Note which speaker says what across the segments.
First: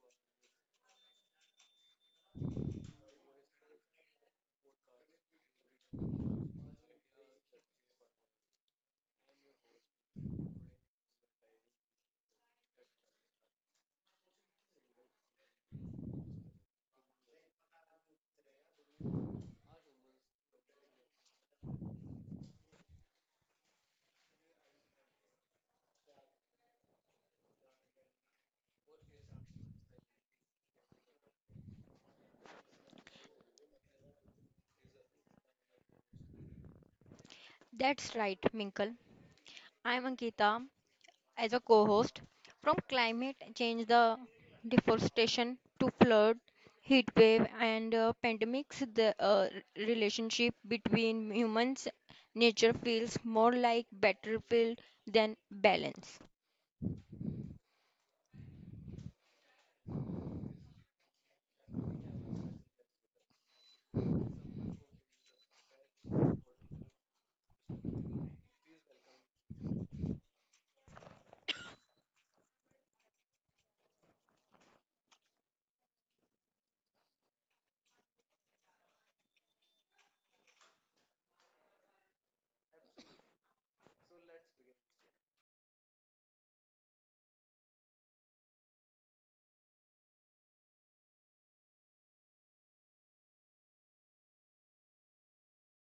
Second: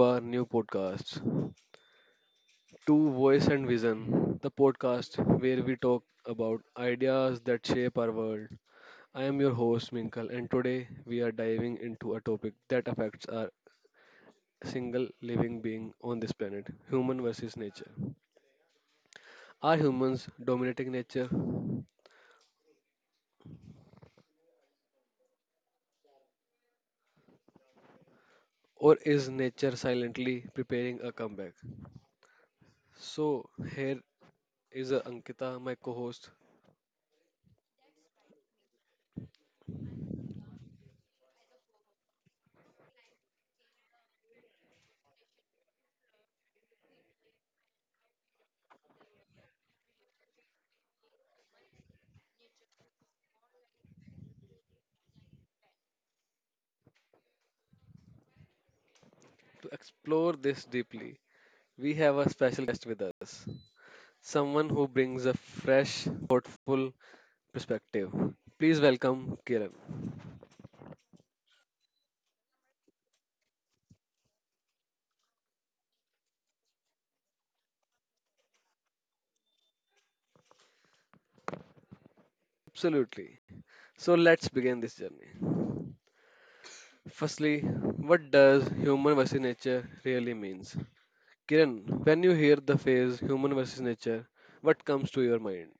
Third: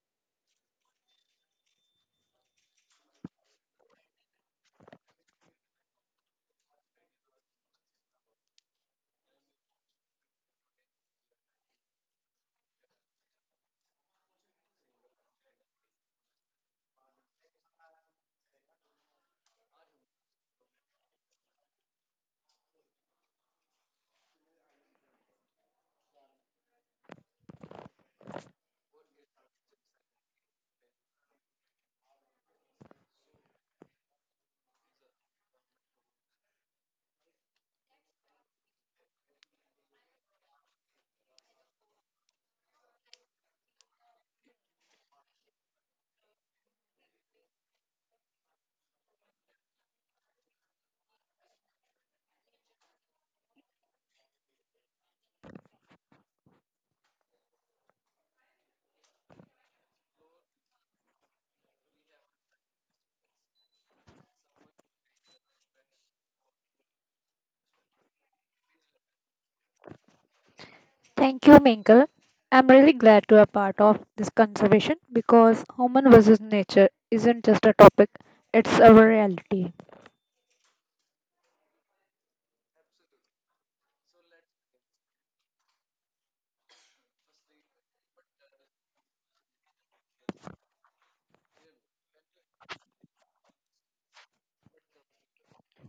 Speaker 1: our new podcast, To Voice and Vision, the podcast where we talk about ideas that shape our world. I am your host Minkal and today we are diving into a topic that affects our single living being on this planet, human versus nature. Are humans dominating nature or is nature silently preparing a comeback? So here is Ankita, my co-host.
Speaker 2: That's right, Minkle. I'm Ankita as a co host. From climate change, the deforestation to flood, heat wave, and pandemics, the relationship between humans, nature feels more like battlefield than balance.
Speaker 1: To explore this deeply, we have a special guest with us, someone who brings a fresh, thoughtful perspective. Please welcome Kiran.
Speaker 3: Thank you, Minkle. I'm really glad to be a part of this conservation because human versus nature isn't just a topic, it's a reality.
Speaker 1: Absolutely. So let's begin this journey. Firstly, what does human versus nature really means? Kiran, when you hear the phrase human versus nature, what comes to your mind?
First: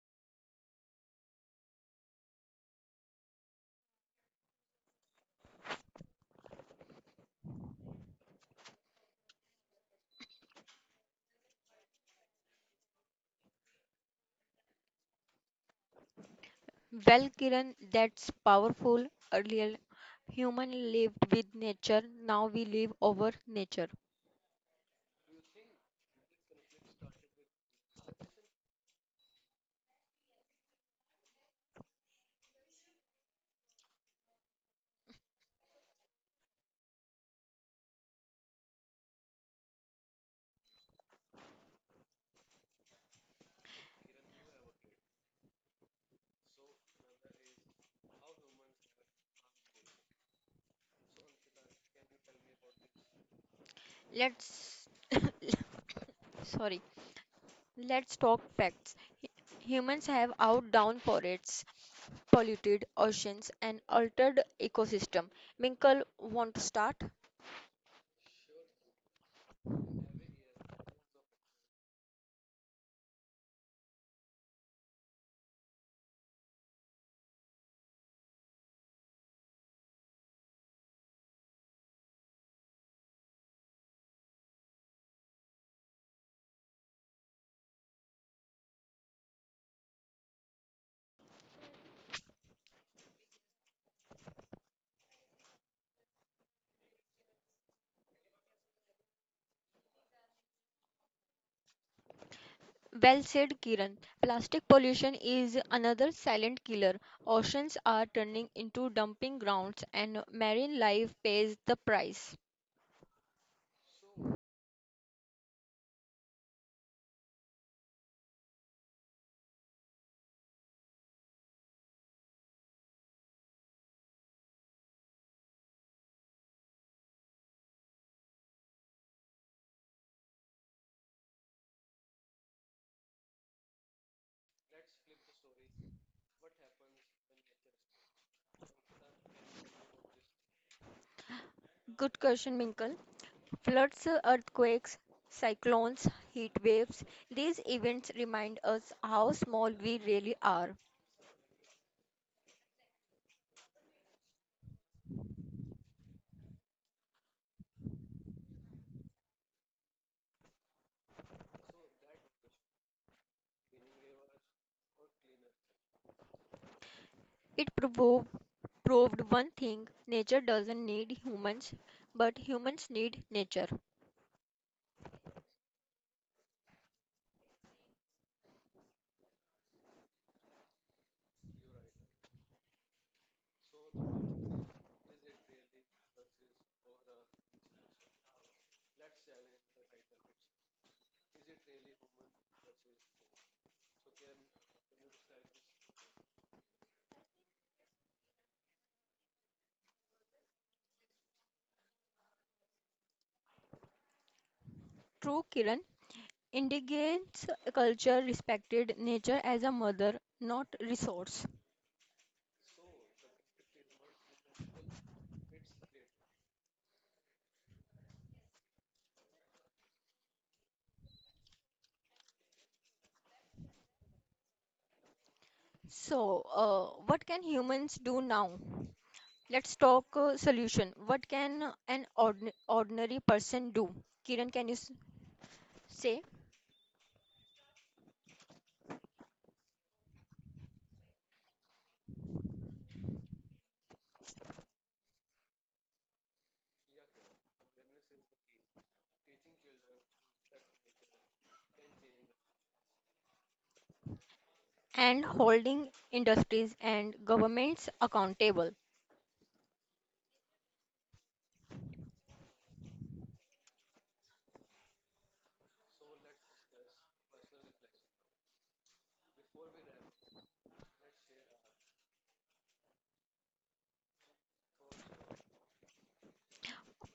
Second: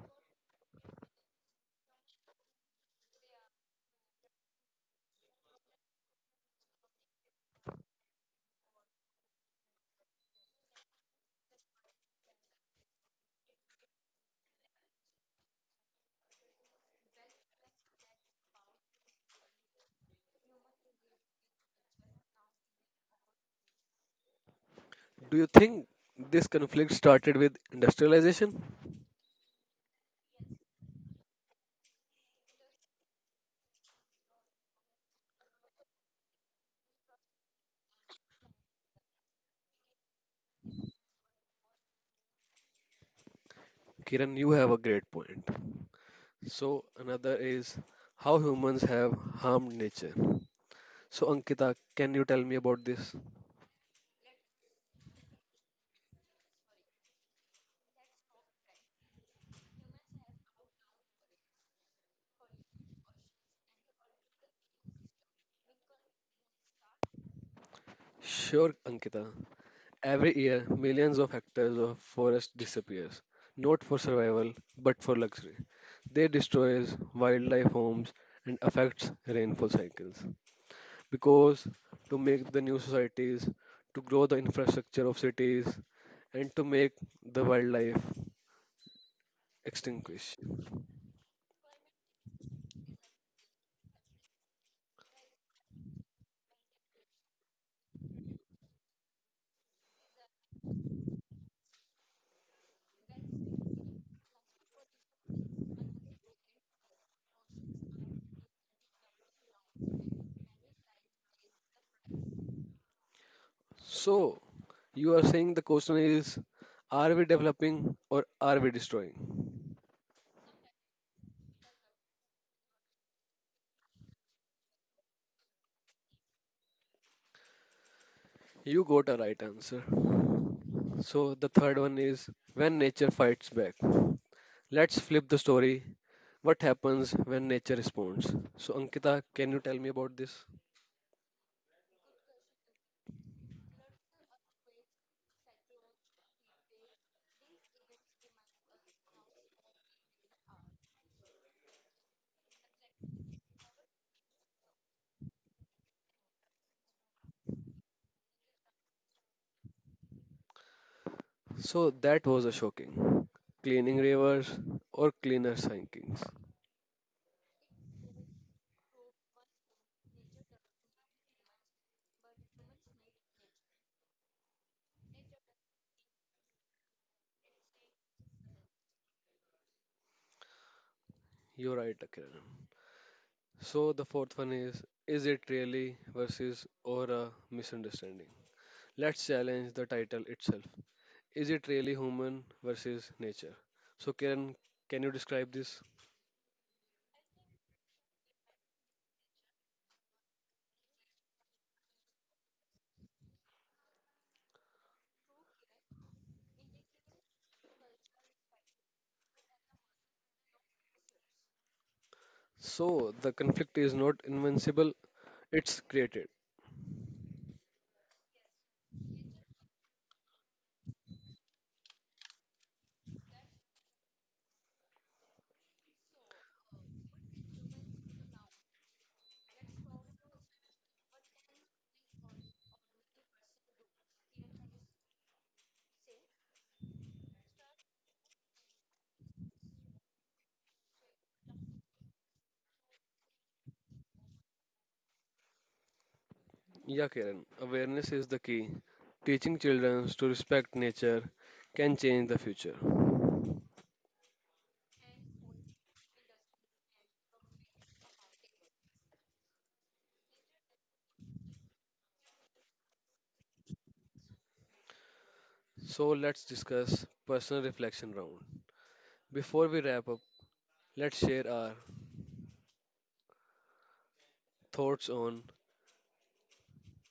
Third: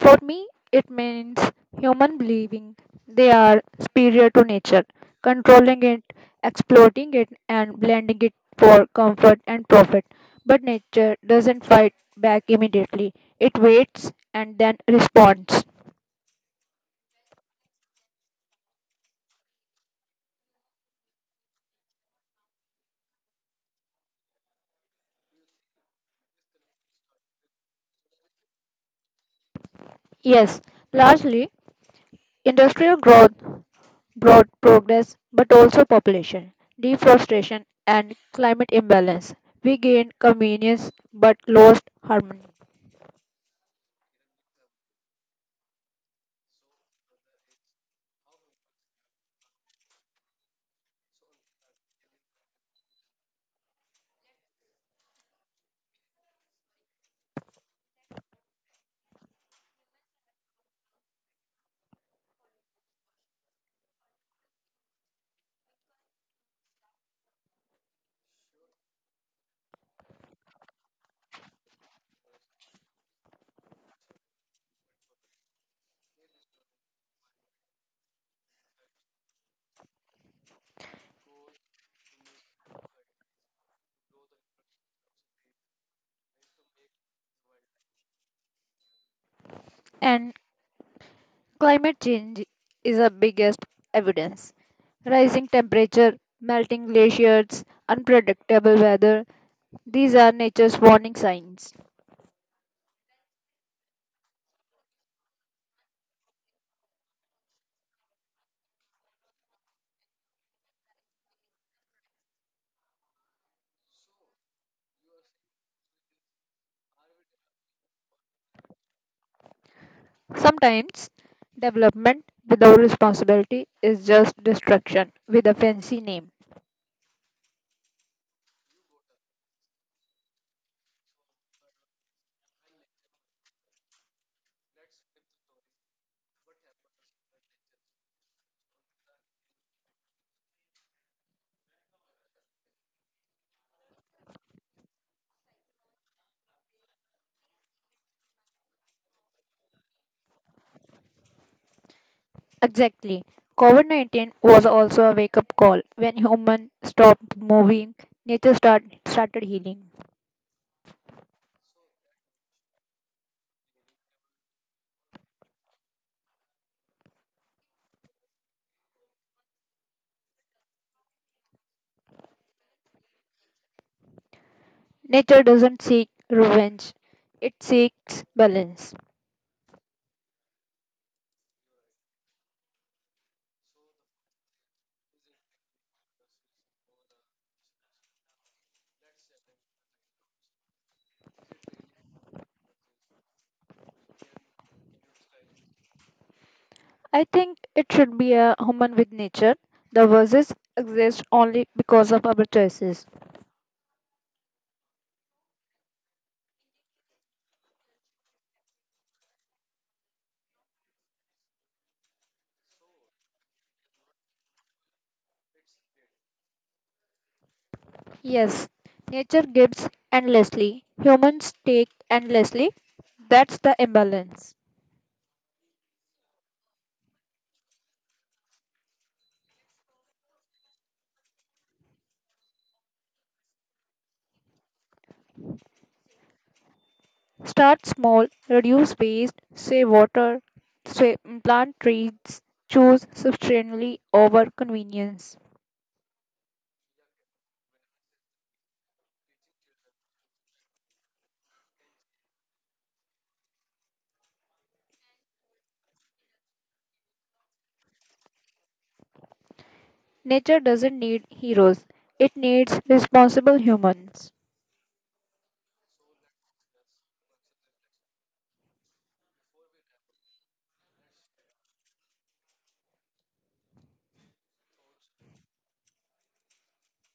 Speaker 3: For me, it means human believing they are superior to nature, controlling it, exploiting it, and blending it for comfort and profit. But nature doesn't fight back immediately, it waits and then responds.
Speaker 2: Well, Kiran, that's powerful. Earlier, human lived with nature, now we live over nature.
Speaker 1: Do you think this conflict started with industrialization?
Speaker 3: Yes, largely industrial growth broad progress but also population, deforestation, and climate imbalance. We gained convenience but lost harmony.
Speaker 1: Kiran, you have a great point. So another is how humans have harmed nature. So Ankita, can you tell me about this?
Speaker 2: Let's sorry. Let's talk facts. H- Humans have outdone forests, polluted oceans, and altered ecosystem. Minkle, want to start?
Speaker 1: Sure, Ankita. Every year, millions of hectares of forest disappears, not for survival, but for luxury. They destroys wildlife homes and affects rainfall cycles. Because to make the new societies, to grow the infrastructure of cities, and to make the wildlife
Speaker 3: And
Speaker 1: extinguish.
Speaker 3: climate change is the biggest evidence. Rising temperature, melting glaciers, unpredictable weather, these are nature's warning signs.
Speaker 2: Well said, Kiran. Plastic pollution is another silent killer. Oceans are turning into dumping grounds, and marine life pays the price.
Speaker 1: So, you are saying the question is, are we developing or are we destroying?
Speaker 3: Sometimes development without responsibility is just destruction with a fancy name.
Speaker 1: You got a right answer. So, the third one is when nature fights back. Let's flip the story. What happens when nature responds? So, Ankita, can you tell me about this?
Speaker 2: Good question, Minkle. Floods, earthquakes, cyclones, heat waves, these events remind us how small we really are.
Speaker 3: Exactly. COVID 19 was also a wake up call. When humans stopped moving, started healing.
Speaker 1: So, that was a shocking. Cleaning rivers or cleaner sinkings.
Speaker 2: It proved one thing nature doesn't need humans, but humans need nature.
Speaker 3: Nature doesn't seek revenge, it seeks balance.
Speaker 1: You're right, Akiran. So, the fourth one is it really versus or a misunderstanding? Let's challenge the title itself. Is it really human versus nature? So, Kiran, can you describe this?
Speaker 3: I think it should be a human with nature. The verses exist only because of our choices.
Speaker 2: True, Kiran. Indigenous culture respected nature as a mother, not resource.
Speaker 1: So, the conflict is not invincible, it's created.
Speaker 3: Yes, nature gives endlessly, humans take endlessly. That's the imbalance.
Speaker 2: So, what can humans do now? Let's talk solution. What can an ordinary person do? Kiran, can you say?
Speaker 3: Start small, reduce waste, save water, save, plant trees, choose sustainably over convenience.
Speaker 1: Yeah, Kiran, awareness is the key. Teaching children to respect nature can change the future.
Speaker 2: And holding industries and governments accountable.
Speaker 3: Nature doesn't need heroes, it needs responsible humans.
Speaker 1: So, let's discuss personal reflection round. Before we wrap up, let's share our thoughts on.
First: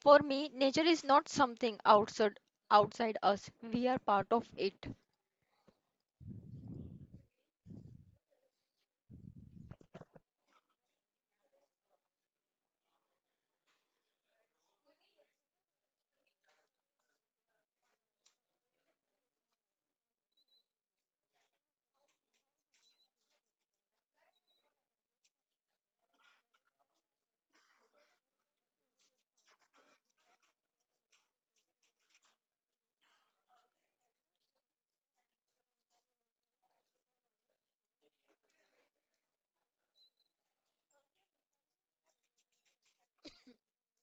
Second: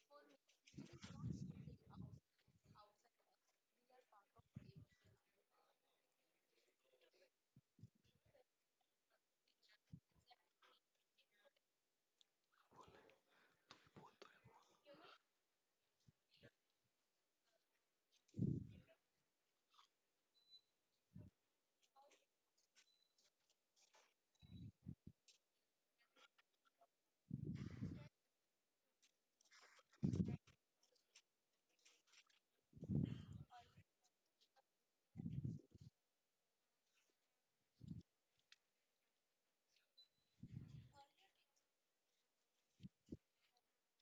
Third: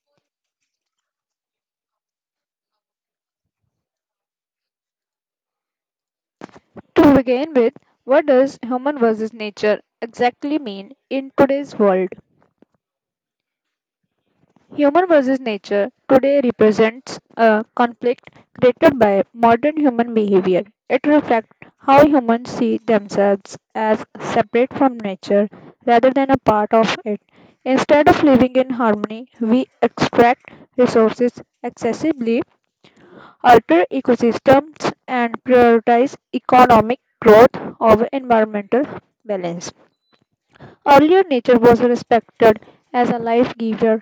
Speaker 2: For me, nature is not something outside us. We are part of it.
Speaker 3: To begin with, what does human versus nature exactly mean in today's world? Human versus nature today represents a conflict created by modern human behavior. It reflects how humans see themselves as separate from nature rather than a part of it. Instead of living in harmony, we extract resources excessively, alter ecosystems, and prioritize economic growth over environmental balance. Earlier, nature was respected as a life giver.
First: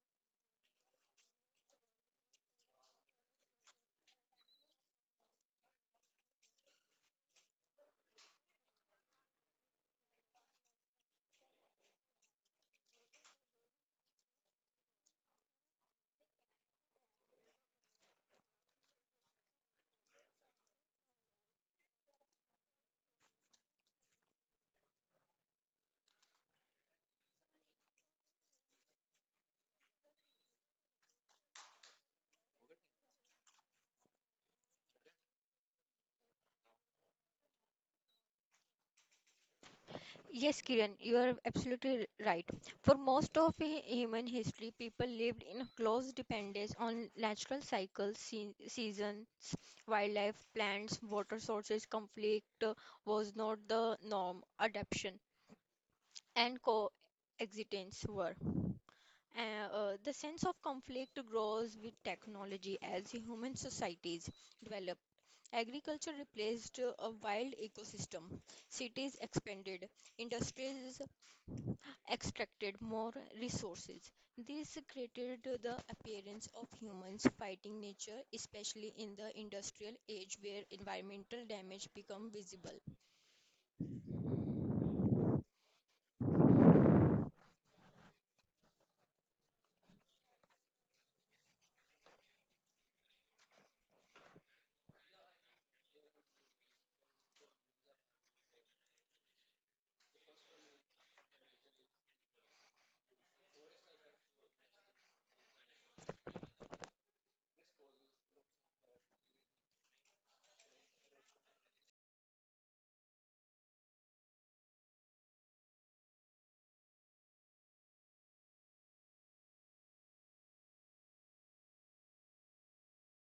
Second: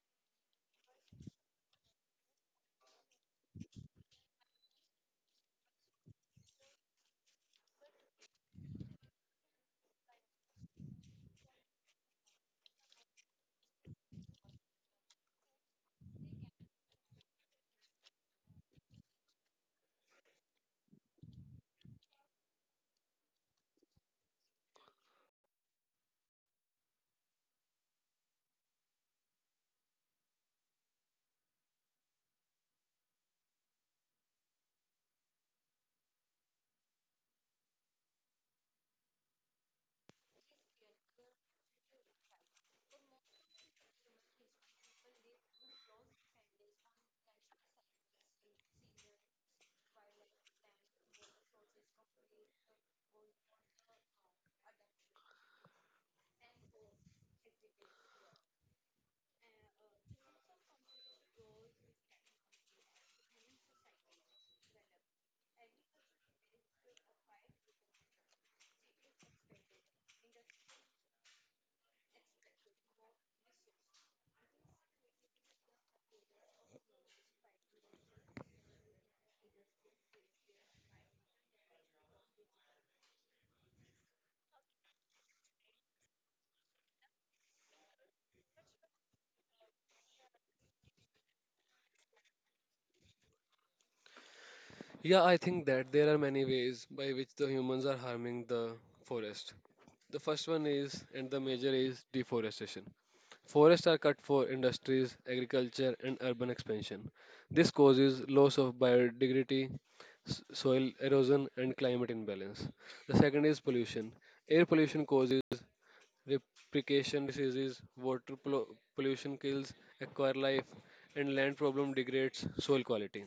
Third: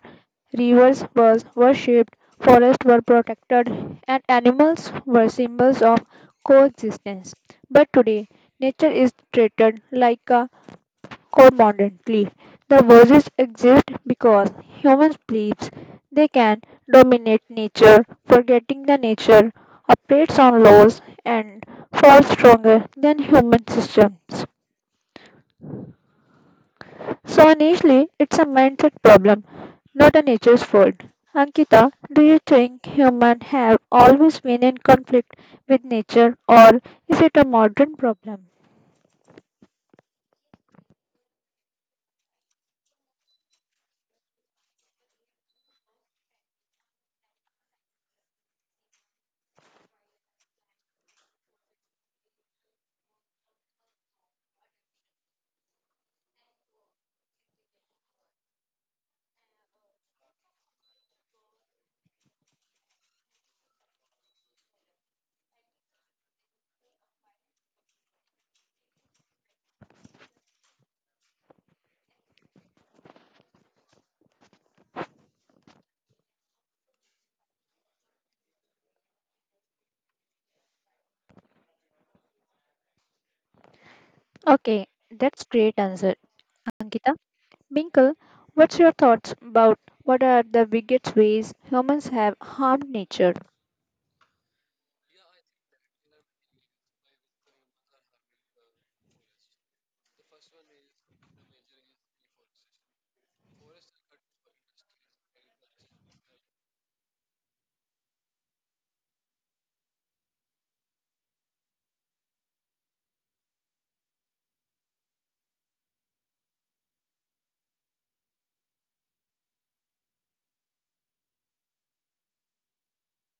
Speaker 3: Rivers were worshipped, forests were protected, and animals were symbols of coexistence. But today, nature is treated like a commodity. The verses exist because humans believe they can dominate nature, forgetting the nature operates on laws and far stronger than human systems. So honestly, it's a mindset problem, not a nature's fault. Ankita, do you think humans have always been in conflict with nature or is it a modern problem?
Speaker 2: Yes, Kiran, you are absolutely right. For most of human history, people lived in close dependence on natural cycles, seasons, wildlife, plants, water sources. Conflict was not the norm. Adaptation and coexistence were. The sense of conflict grows with technology as human societies develop. Agriculture replaced a wild ecosystem. Cities expanded, industries extracted more resources. This created the appearance of humans fighting nature, especially in the industrial age where environmental damage become visible.
Speaker 3: Okay, that's great answer, Ankita. Binkle, what's your thoughts about what are the biggest ways humans have harmed nature?
Speaker 1: Yeah, I think that there are many ways by which the humans are harming the forest. The first one is, and the major is, deforestation. Forests are cut for industries, agriculture, and urban expansion. This causes loss of biodiversity, soil erosion, and climate imbalance. The second is pollution. Air pollution causes replication diseases, pollution kills aquatic life, and land problem degrades soil quality.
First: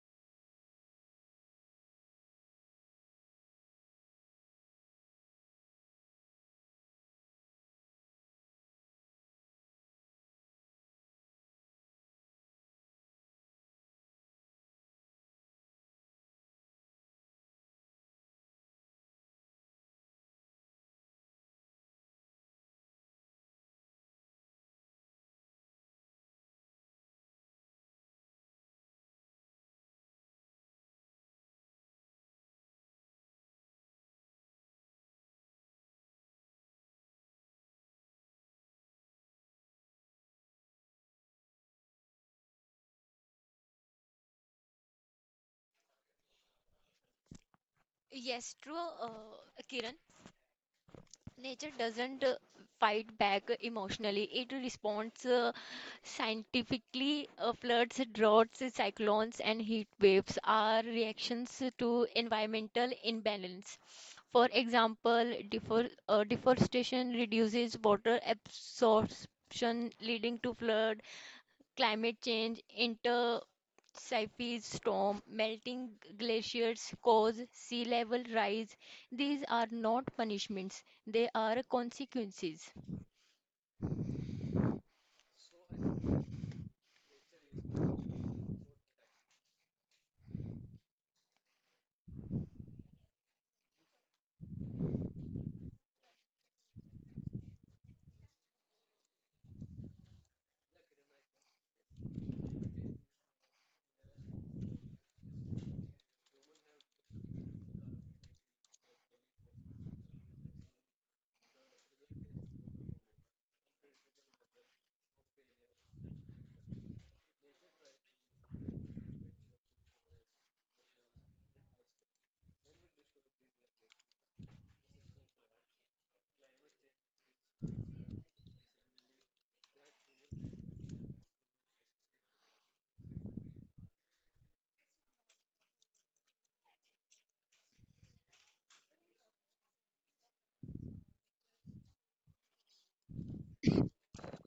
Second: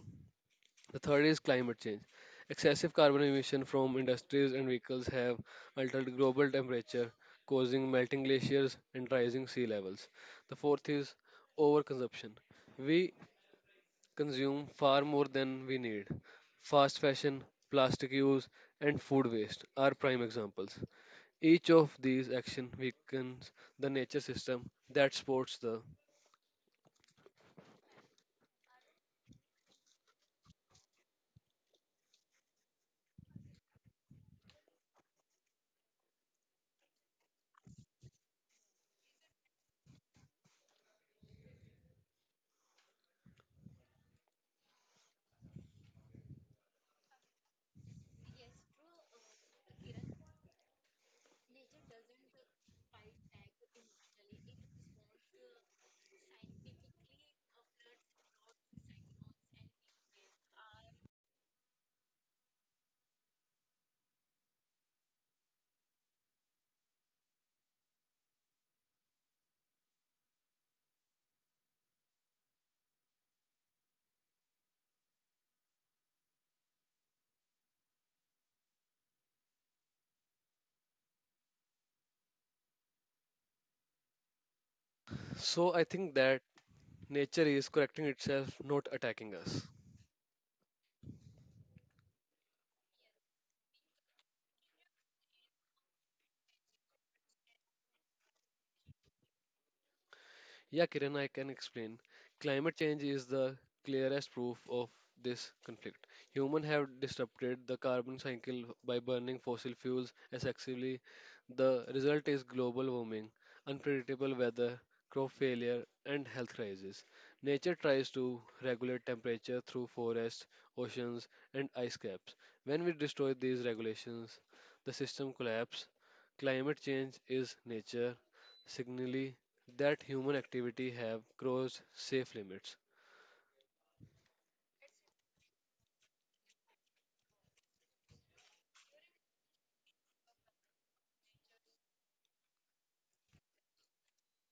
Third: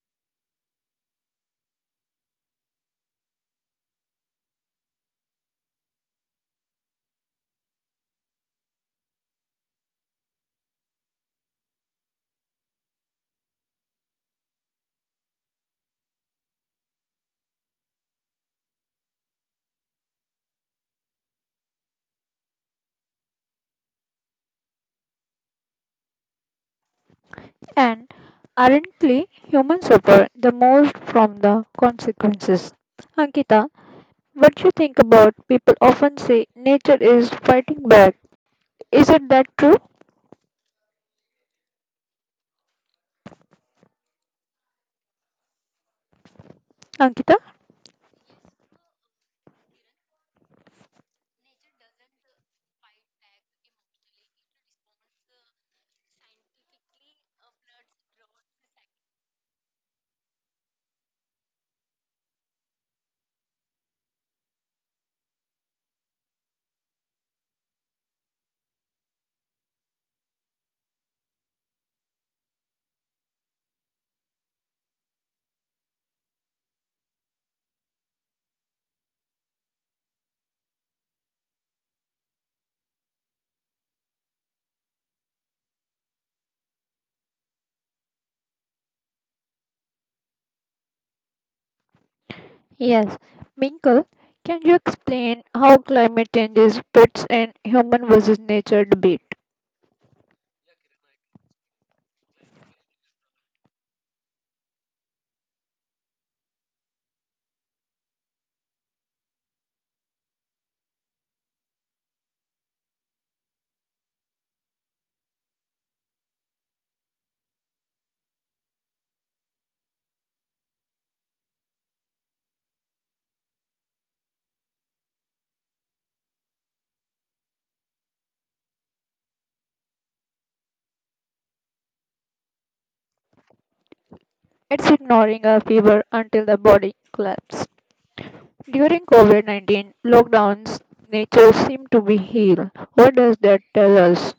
Speaker 1: The third is climate change. Excessive carbon emission from industries and vehicles have altered global temperature, causing melting glaciers and rising sea levels. The fourth is overconsumption. We consume far more than we need. Fast fashion, plastic use, and food waste are prime examples. Each of these action weakens the nature system that supports the.
Speaker 3: And ironically, humans suffer the most from the consequences. Ankita, what you think about people often say nature is fighting back. Is it that true, Ankita?
Speaker 2: Yes, true, Kiran. Nature doesn't fight back emotionally, it responds scientifically. Floods, droughts, cyclones, and heat waves are reactions to environmental imbalance. For example, deforestation reduces water absorption, leading to flood, climate change, intercyclic storm, melting glaciers cause sea level rise. These are not punishments, they are consequences.
Speaker 1: So I think that nature is correcting itself, not attacking us.
Speaker 3: Yes, Minkle, can you explain how climate change fits in human versus nature debate?
Speaker 1: Yeah, Kiran, I can explain. Climate change is the clearest proof of this conflict. Humans have disrupted the carbon cycle by burning fossil fuels excessively. The result is global warming, unpredictable weather, crop failure, and health crises. Nature tries to regulate temperature through forests, oceans, and ice caps. When we destroy these regulations, the system collapses. Climate change is nature signally that human activity have crossed safe limits.
Speaker 3: It's ignoring a fever until the body collapses. During COVID 19 lockdowns, nature seemed to be healed. What does that tell us?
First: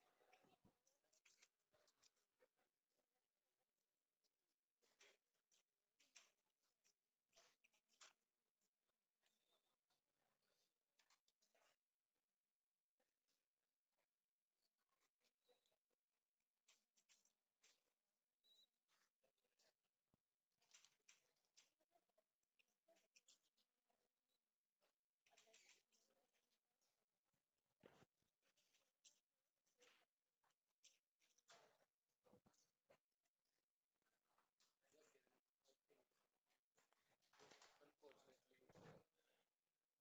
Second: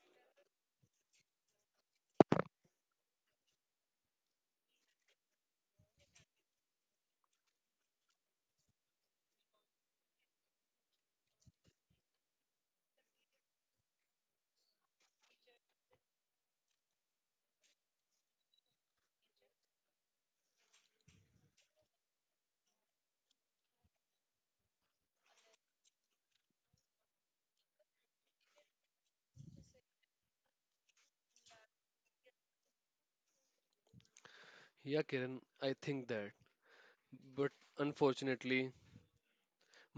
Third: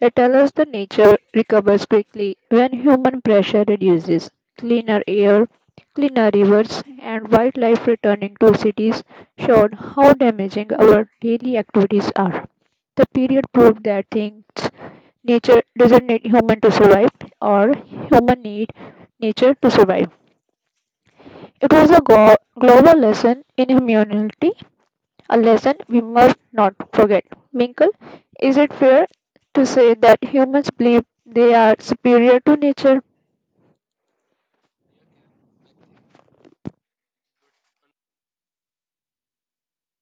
Speaker 3: It tells us that nature recovers quickly when human pressure reduces. Cleaner air, cleaner rivers, and wildlife returning to cities showed how damaging our daily activities are. The period proved that things nature doesn't need human to survive, or human need nature to survive. It was a global lesson in humanity a lesson we must not forget. Minkle, is it fair to say that humans believe they are superior to nature?
Speaker 1: Yeah, Kiran, I think that. But unfortunately,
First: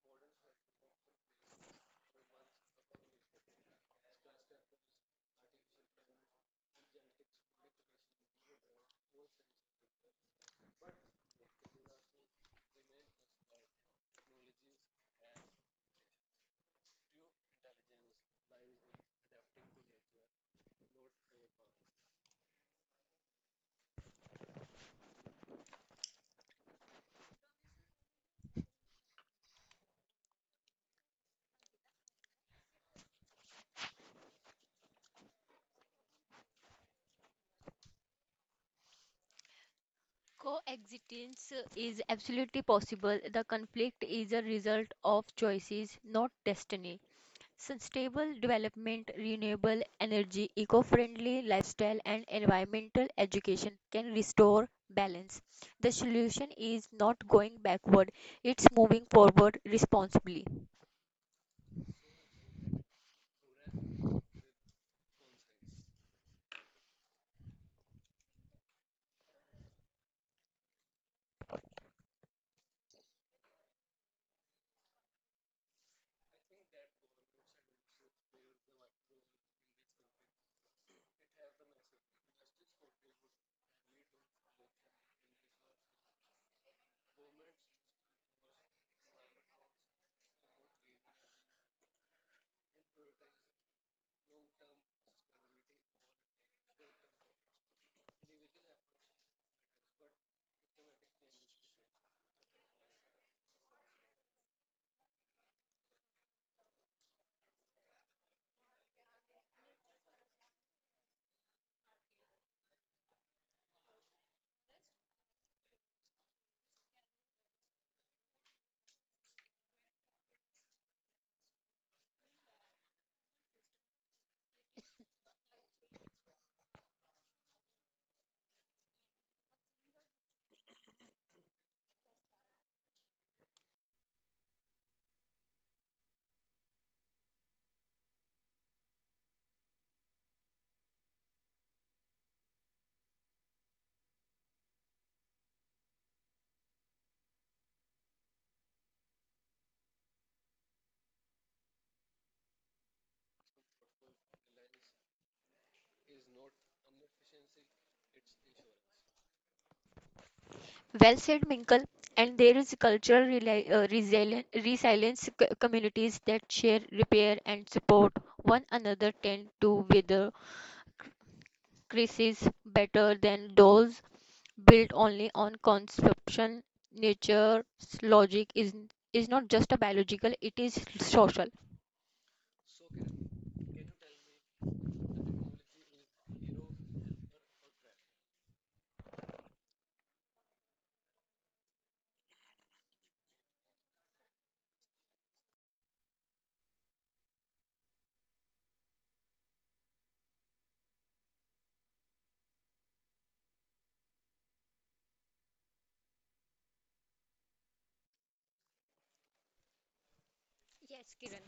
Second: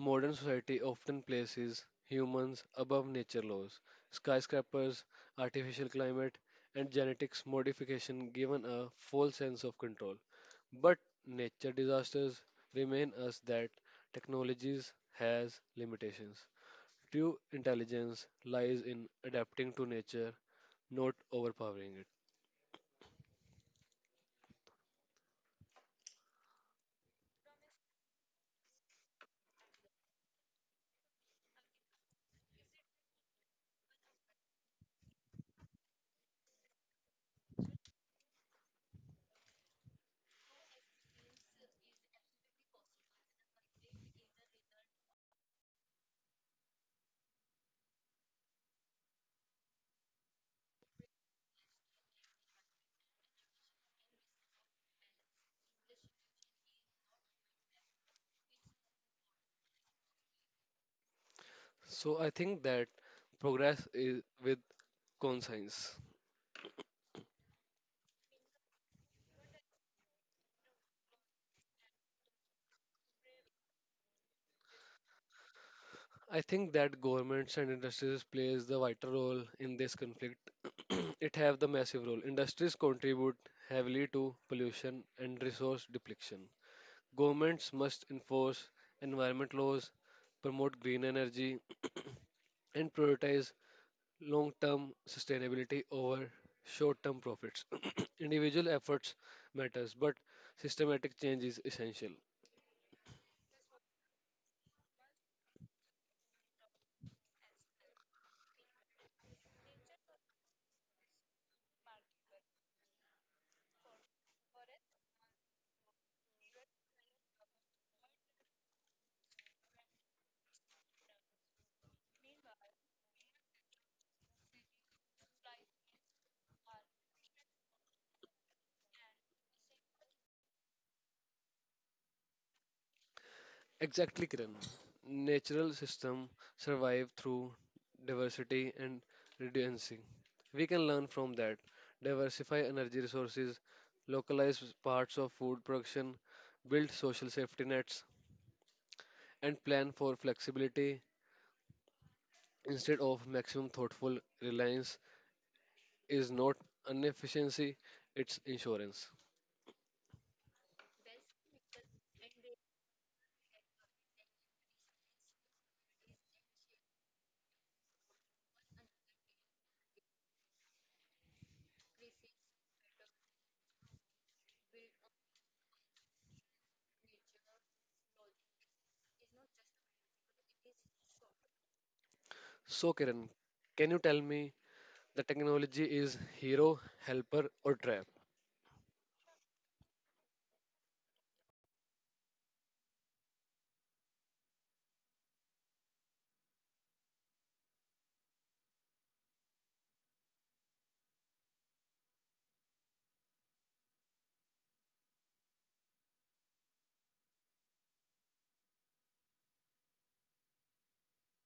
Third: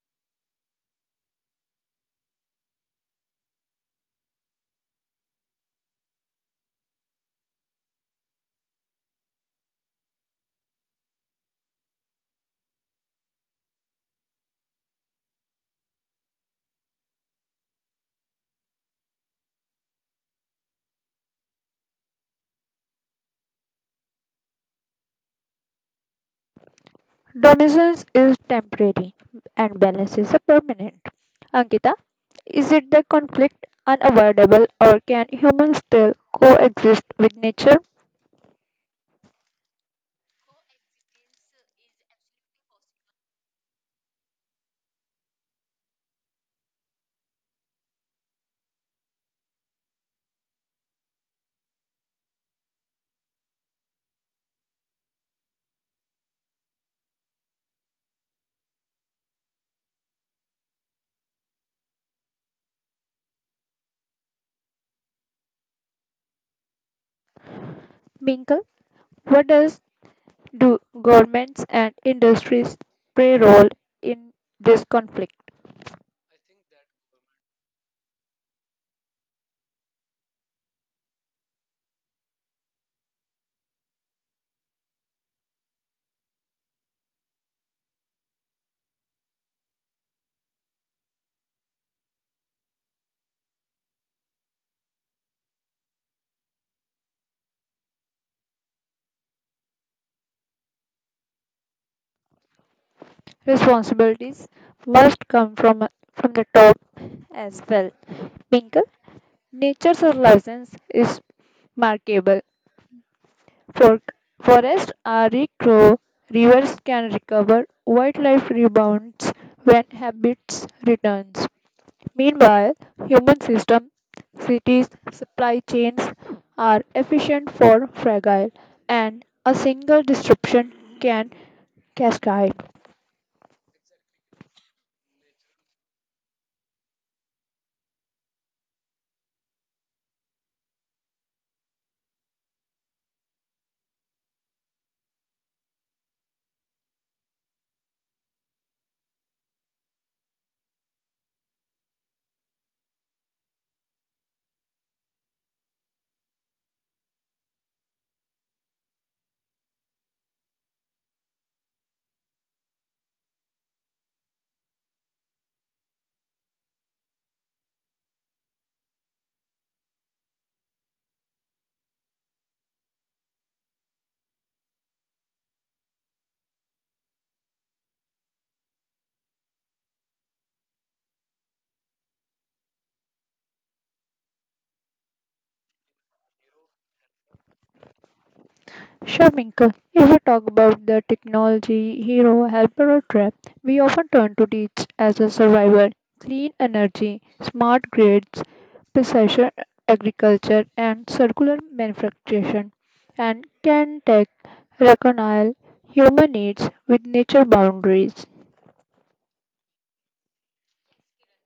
Speaker 1: modern society often places humans above nature laws. Skyscrapers, artificial climate, and genetics modification given a false sense of control. But nature disasters remain us that technologies has limitations. True intelligence lies in adapting to nature, not overpowering it.
Speaker 3: Dominance is temporary and balance is a permanent. Ankita, is it the conflict unavoidable or can humans still coexist with nature?
Speaker 2: Coexistence is absolutely possible. The conflict is a result of choices, not destiny. Sustainable development, renewable energy, eco friendly lifestyle, and environmental education can restore balance. The solution is not going backward, it's moving forward responsibly.
Speaker 1: So I think that progress is with conscience.
Speaker 3: Minkle, what does do governments and industries play role in this conflict?
Speaker 1: I think that governments and industries plays the vital role in this conflict. It have the massive role. Industries contribute heavily to pollution and resource depletion. Governments must enforce environment laws, promote green energy, and prioritize long-term sustainability over short-term profits. Individual efforts matters, but systematic change is essential.
Speaker 3: Responsibilities must come from the top as well. Pink, nature's license is markable. For, forests are regrow, rivers can recover, wildlife rebounds when habits returns. Meanwhile, human system, cities, supply chains are efficient for fragile, and a single disruption can cascade.
Speaker 1: Exactly, Kiran. Natural system survive through diversity and redundancy. We can learn from that. Diversify energy resources, localize parts of food production, build social safety nets, and plan for flexibility instead of maximum thoughtful reliance is not an efficiency, it's insurance.
Speaker 2: Well said, Minkle. And there is cultural resilience communities that share, repair, and support one another tend to weather crises better than those built only on consumption. Nature's logic is not just a biological, it is social.
Speaker 1: So, Kiran, can you tell me, the technology is hero, helper, or trap?
Speaker 3: Sure, Minka. If we talk about the technology hero, helper, or trap, we often turn to teach as a survival. Clean energy, smart grids, precision agriculture, and circular manufacturing, and can tech reconcile human needs with nature boundaries.
Speaker 2: Yes, Kiran.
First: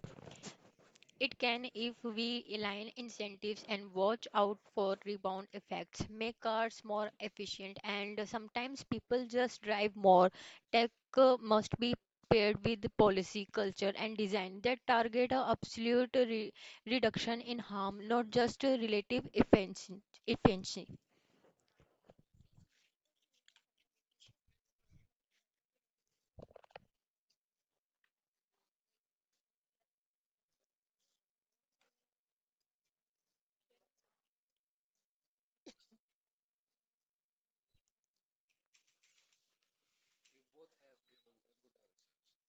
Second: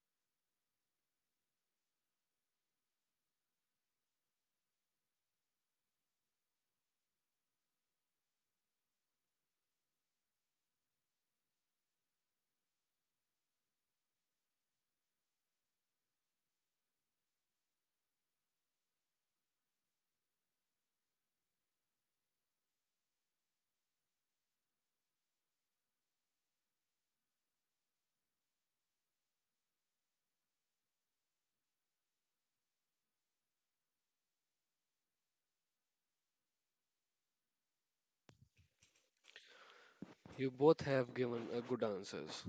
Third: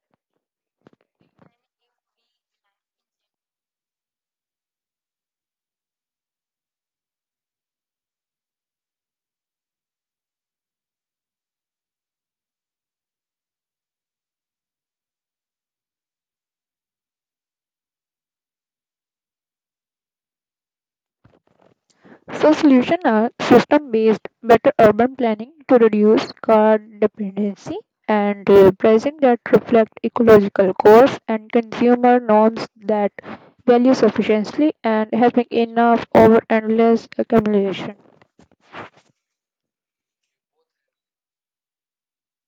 Speaker 2: It can if we align incentives and watch out for rebound effects, make cars more efficient, and sometimes people just drive more. Tech must be paired with policy, culture, and design that target a absolute reduction in harm, not just a relative efficiency.
Speaker 3: So solutions are system-based, better urban planning to reduce car dependency and pricing that reflect ecological goals and consumer norms that value sufficiency and having enough over endless accumulation.
Speaker 1: You both have given good answers.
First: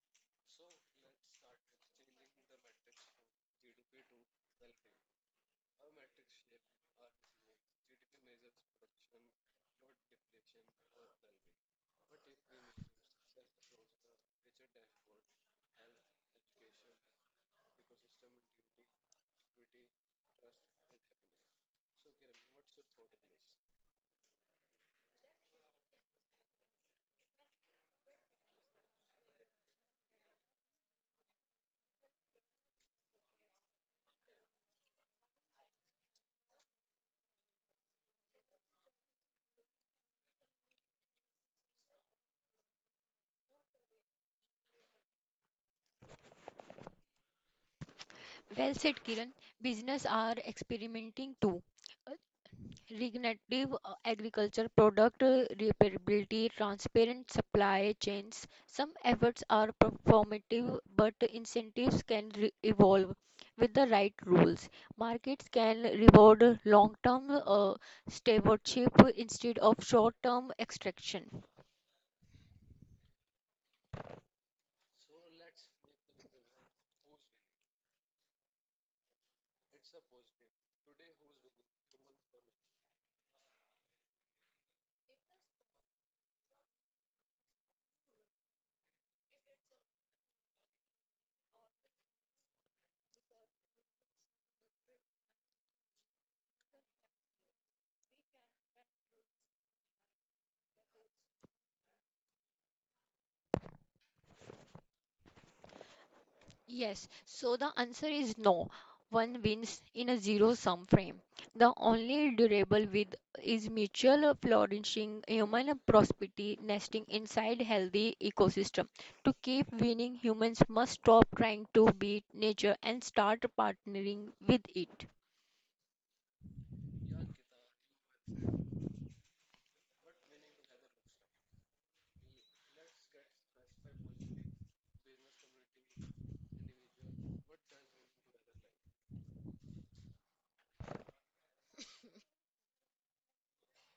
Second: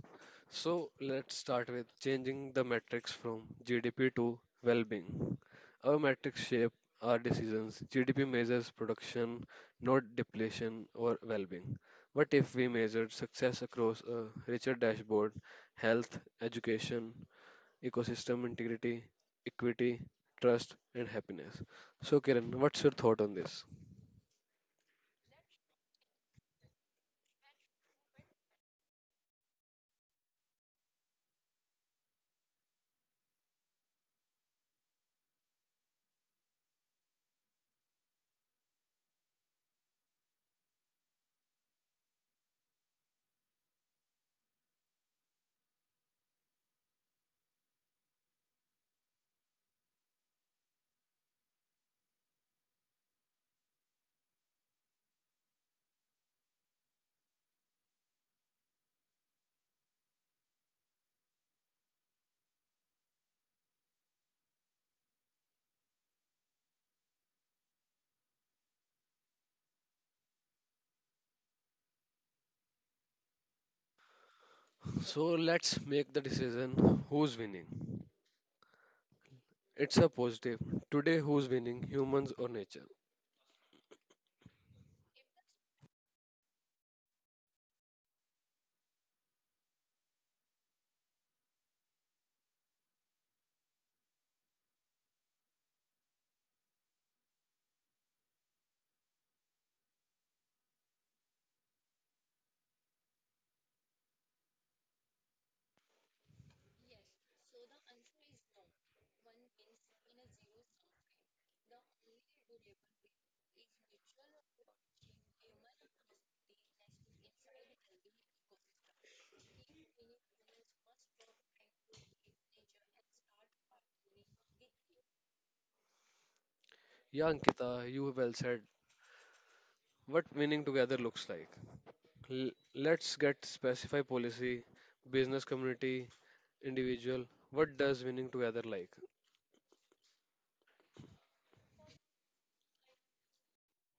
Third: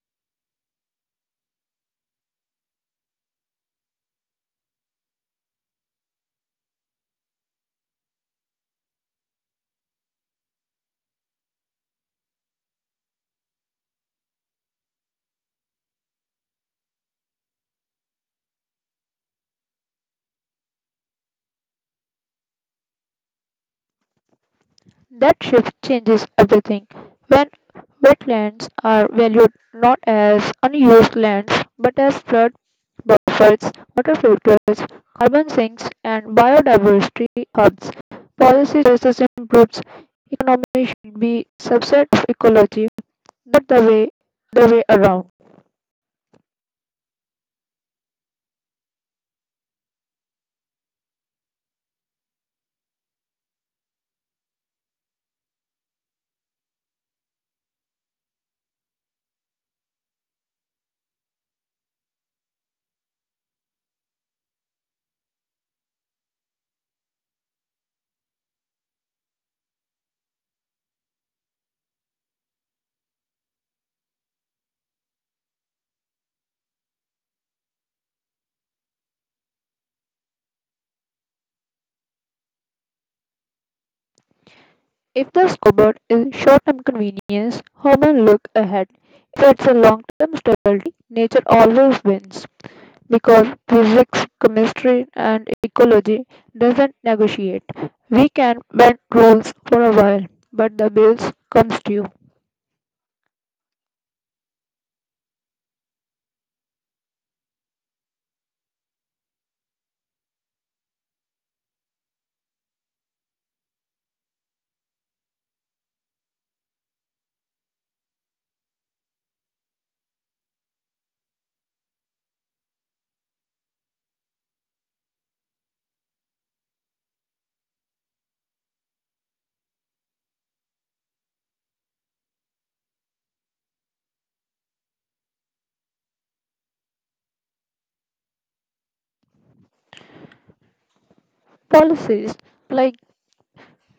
Speaker 1: So let's start with changing the metrics from GDP to well being. Our metrics shape our decisions. GDP measures production, not depletion or well being. But if we measured success across a richer dashboard, health, education, ecosystem integrity, equity, trust, and happiness? So, Kiran, what's your thought on this?
Speaker 3: That shift changes everything. When wetlands are valued not as unused lands but as flood buffets, water filters, carbon sinks, and biodiversity hubs. Policy choices improves economy should be subset of ecology, not the way around.
Speaker 2: Well said, Kiran. Business are experimenting too. Regenerative agriculture, product repairability, transparent supply chains. Some efforts are performative, but incentives can evolve with the right rules. Markets can reward long term stewardship instead of short term extraction.
Speaker 1: So, let's make the decision, who's winning. It's a positive. Today, who's winning, humans or nature?
Speaker 3: If the scoreboard is short-term convenience, human look ahead. If it's a long-term stability, nature always wins because physics, chemistry, and ecology doesn't negotiate. We can bend rules for a while, but the bills comes due.
Speaker 2: Yes, so the answer is no. One wins in a zero-sum frame. The only durable with is mutual flourishing, human prosperity nesting inside healthy ecosystem. To keep winning, humans must stop trying to beat nature and start partnering with it.
Speaker 1: Yeah, Ankita, you well said what winning together looks like. Let's get specify policy, business community, individual. What does winning together like?
Speaker 3: Policies like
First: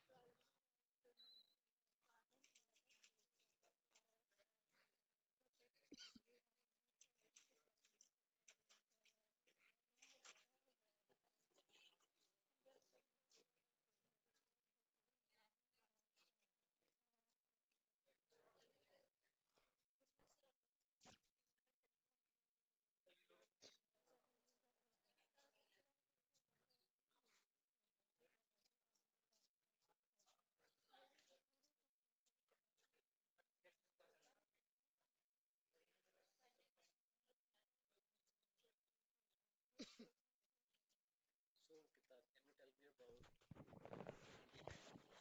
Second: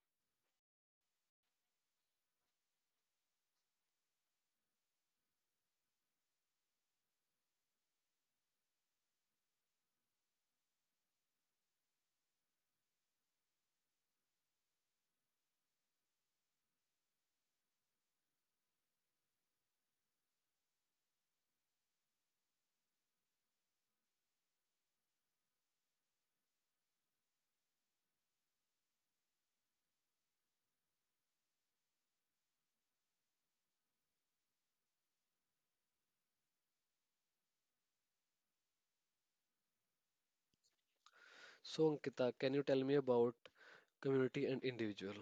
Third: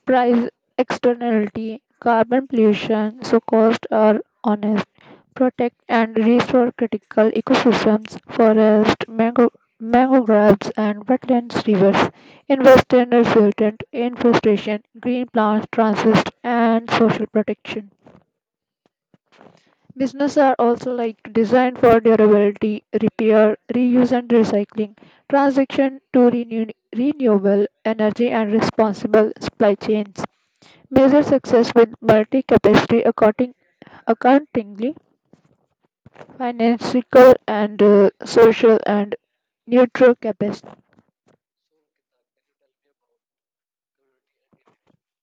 Speaker 3: price externality, carbon pollution, so costs are honest, protect and restore critical ecosystems, forest, mangroves and wetlands, rivers, invest in resilient infestation, green plants, transit and social protection. Business are also like designed for durability, repair, reuse and recycling, transition to renewable energy and responsible supply chains. Measure success with multi-capacity accounting, accountingly, financial and social and neutral capacity.
Speaker 1: So, Ankita, can you tell me about community and individual?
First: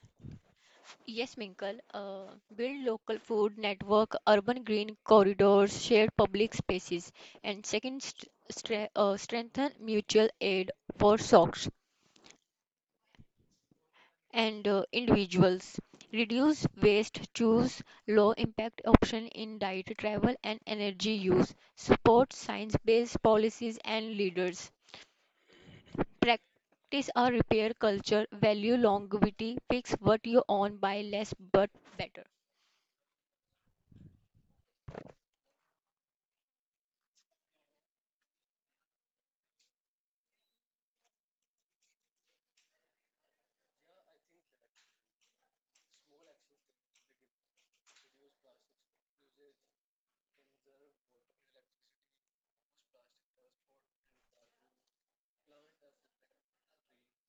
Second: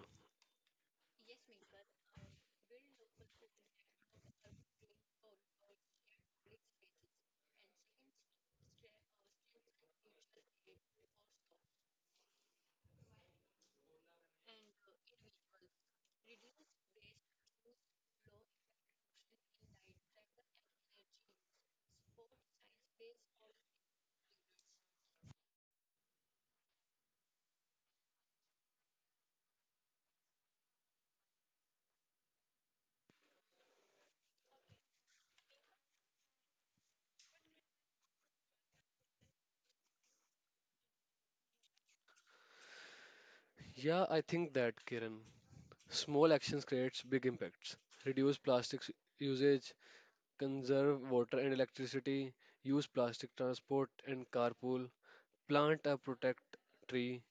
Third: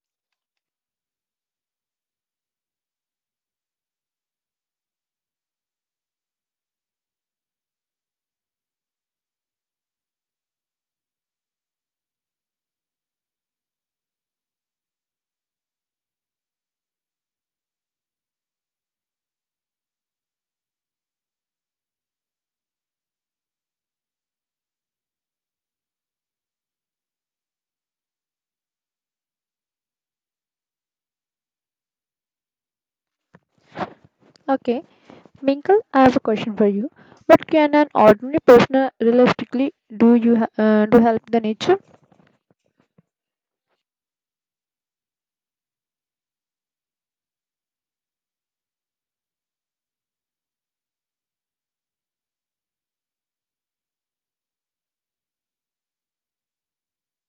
Speaker 2: Yes, Minkle, build local food network, urban green corridors, share public spaces, and second, strengthen mutual aid for SOCs. And individuals. Reduce waste, choose low impact option in diet, travel and energy use. Support science-based policies and leaders. Practice a repair culture, value longevity, fix what you own, buy less but better.
Speaker 3: Okay, Minkle, I have a question for you. What can an ordinary person realistically do you to help the nature?
Speaker 1: Yeah, I think that, Kiran. Small actions creates big impacts. Reduce plastics usage, conserve water and electricity, use plastic transport and carpool, plant a protect tree,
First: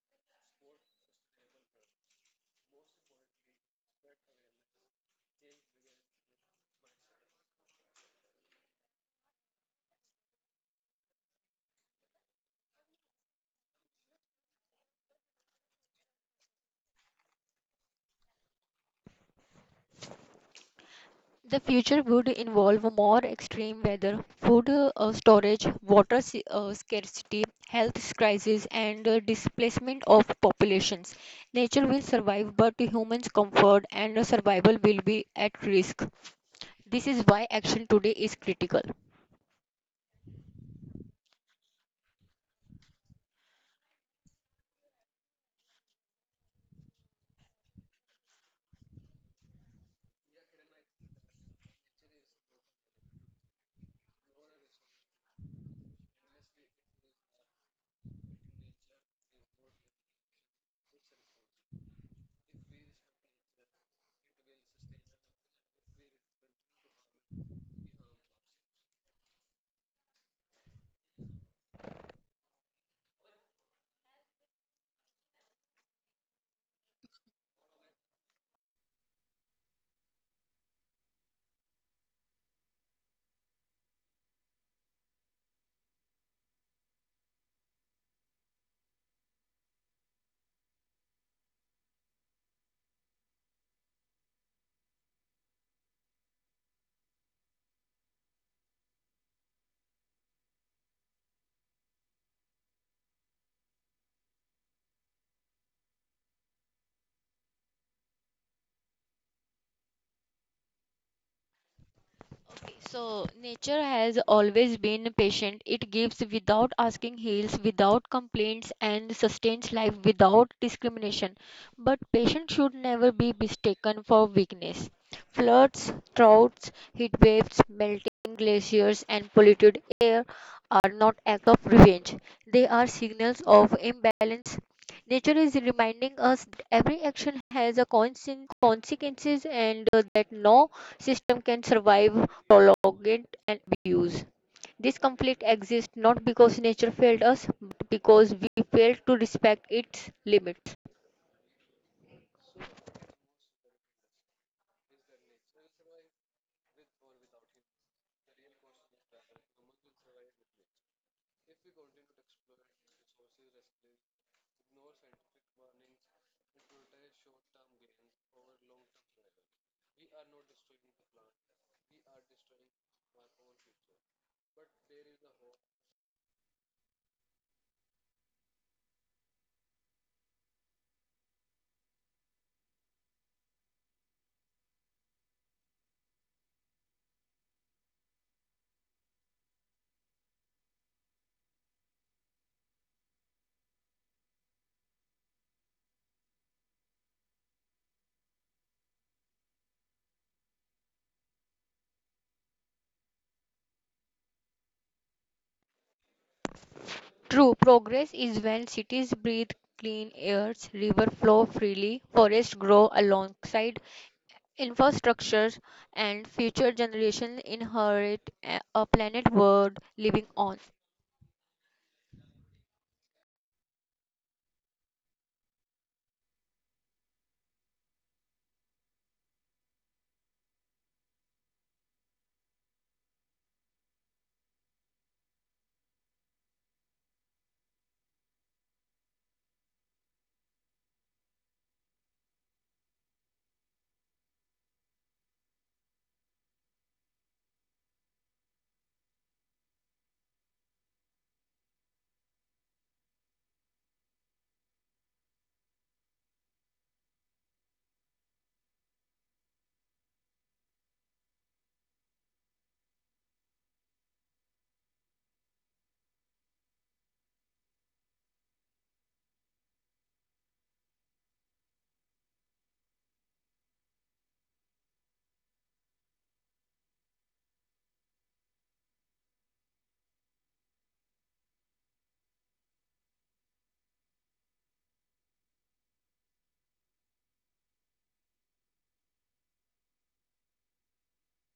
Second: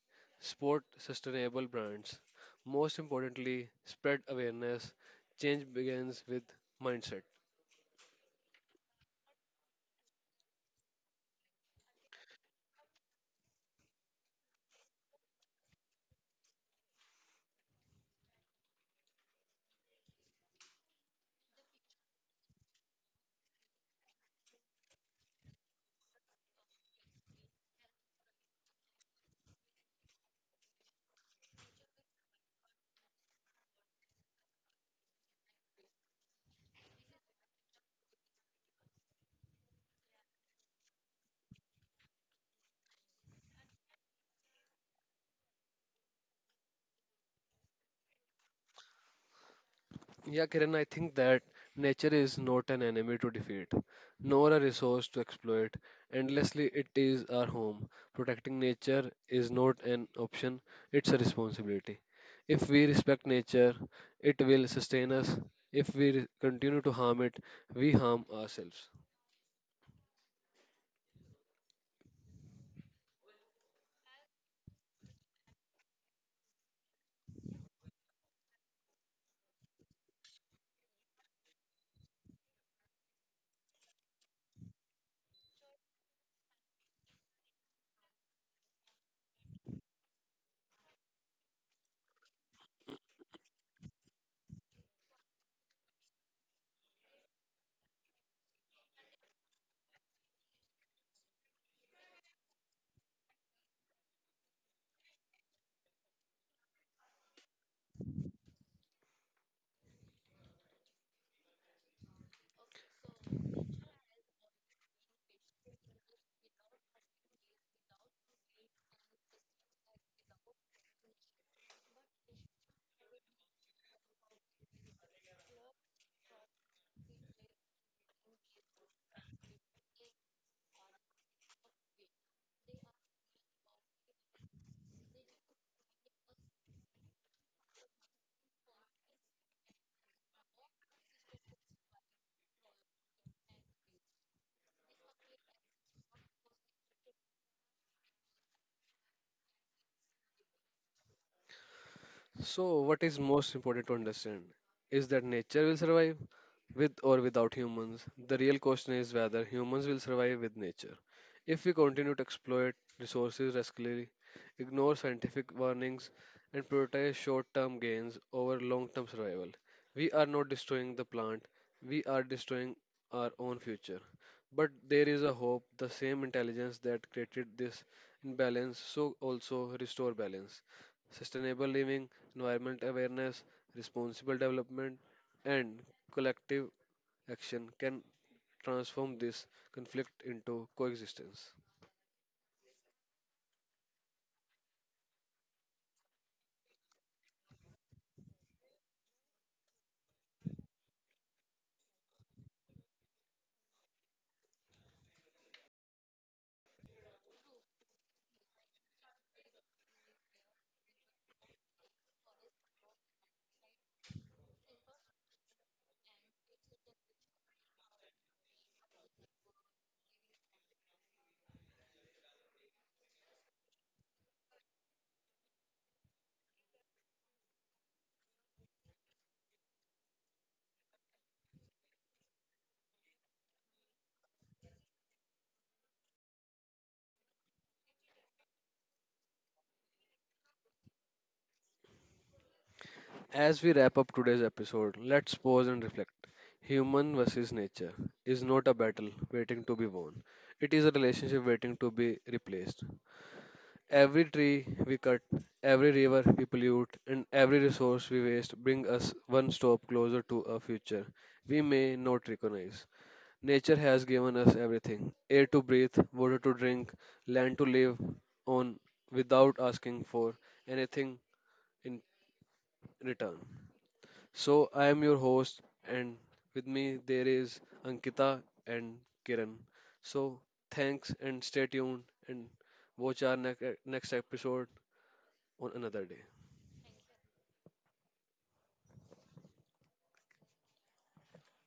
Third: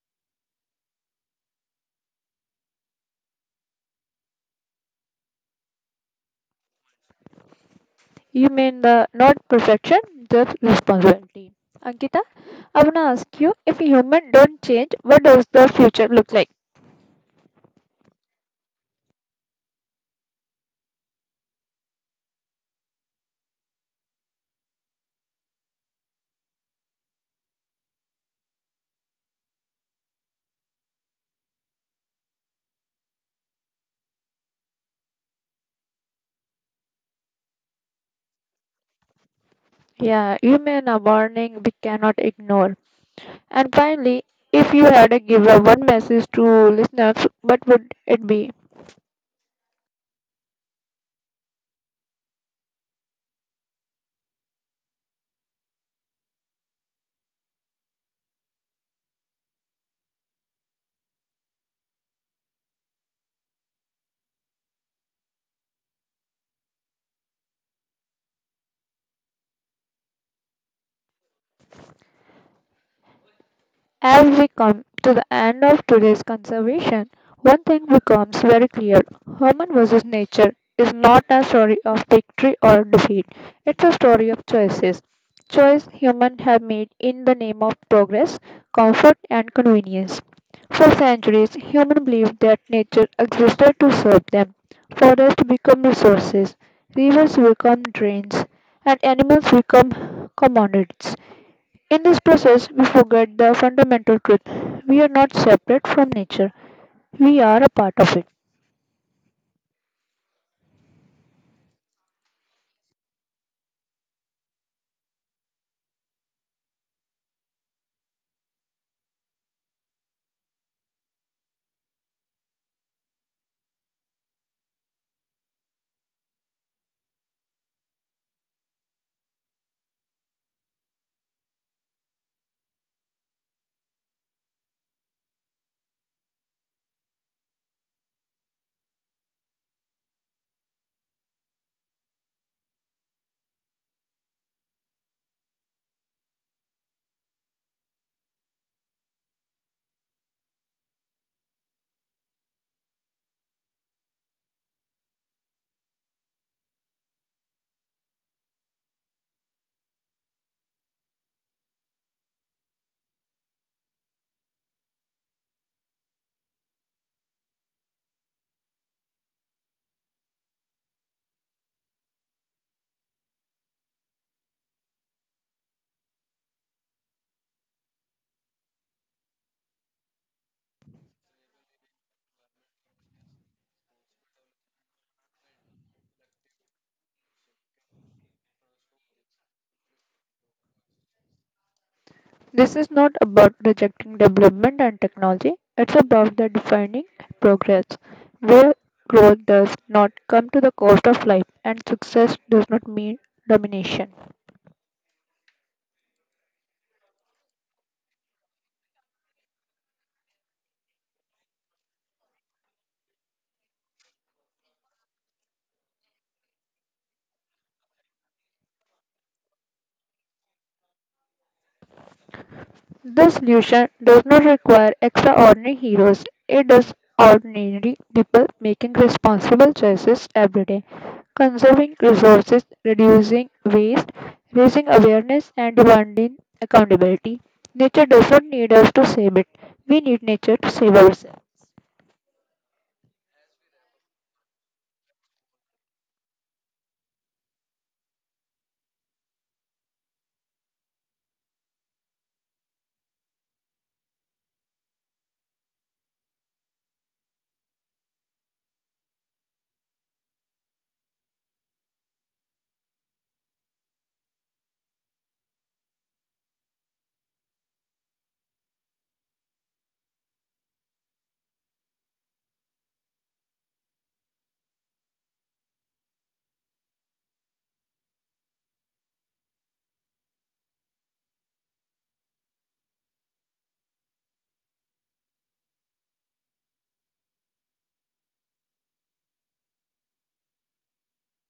Speaker 1: support sustainable brands. Most importantly, spread awareness. Change begins with mindset.
Speaker 3: You mean the not perfection, just responsibility. Ankita, I wanna ask you if human don't change, what does the future look like?
Speaker 2: The future would involve more extreme weather, food storage, water scarcity, health crises, and displacement of populations. Nature will survive, but humans' comfort and survival will be at risk. This is why action today is critical.
Speaker 3: Yeah, you mean a warning we cannot ignore. And finally, if you had to give a one message to listeners, what would it be?
Speaker 1: Yeah, Kiran, I think that nature is not an enemy to defeat, nor a resource to exploit. Endlessly, it is our home. Protecting nature is not an option, it's a responsibility. If we respect nature, it will sustain us. If we continue to harm it, we harm ourselves.
Speaker 3: As we come to the end of today's conservation, one thing becomes very clear. Human versus nature is not a story of victory or defeat. It's a story of choices. Choice humans have made in the name of progress, comfort and convenience. For centuries, humans believed that nature existed to serve them. Forests become resources, rivers become drains, and animals become commodities. In this process, we forget the fundamental truth. We are not separate from nature, we are a part of it.
Speaker 2: So, nature has always been patient. It gives without asking, heals without complaints, and sustains life without discrimination. But patience should never be mistaken for weakness. Floods, droughts, heat waves, melting glaciers, and polluted air are not acts of revenge. They are signals of imbalance. Nature is reminding us that every action has a consequences and that no system can survive prolonged and abused. This conflict exists not because nature failed us, but because we failed to respect its limits.
Speaker 1: So, what is most important to understand is that nature will survive, with or without humans, the real question is whether humans will survive with nature. If we continue to exploit resources recklessly, ignore scientific warnings, and prioritize short term gains over long term survival, we are not destroying the plant, we are destroying our own future. But there is a hope, the same intelligence that created this imbalance so also restore balance. Sustainable living, environment awareness, responsible development, and collective action can transform this conflict into coexistence.
Speaker 3: This is not about rejecting development and technology, it's about the defining progress, where growth does not come to the cost of life and success does not mean domination.
Speaker 2: True progress is when cities breathe clean airs, rivers flow freely, forests grow alongside infrastructure, and future generations inherit a planet worth living on.
Speaker 3: The solution does not require extraordinary heroes. It does ordinary people making responsible choices every day, conserving resources, reducing waste, raising awareness, and demanding accountability. Nature does not need us to save it. We need nature to save ourselves.
Speaker 1: As we wrap up today's episode, let's pause and reflect. Human versus nature is not a battle waiting to be won. It is a relationship waiting to be replaced. Every tree we cut, every river we pollute, and every resource we waste bring us one stop closer to a future we may not recognize. Nature has given us everything, air to breathe, water to drink, land to live on, without asking for anything in return. So, I am your host, and with me there is Ankita and Kiran. So, thanks and stay tuned and watch our next episode on another day.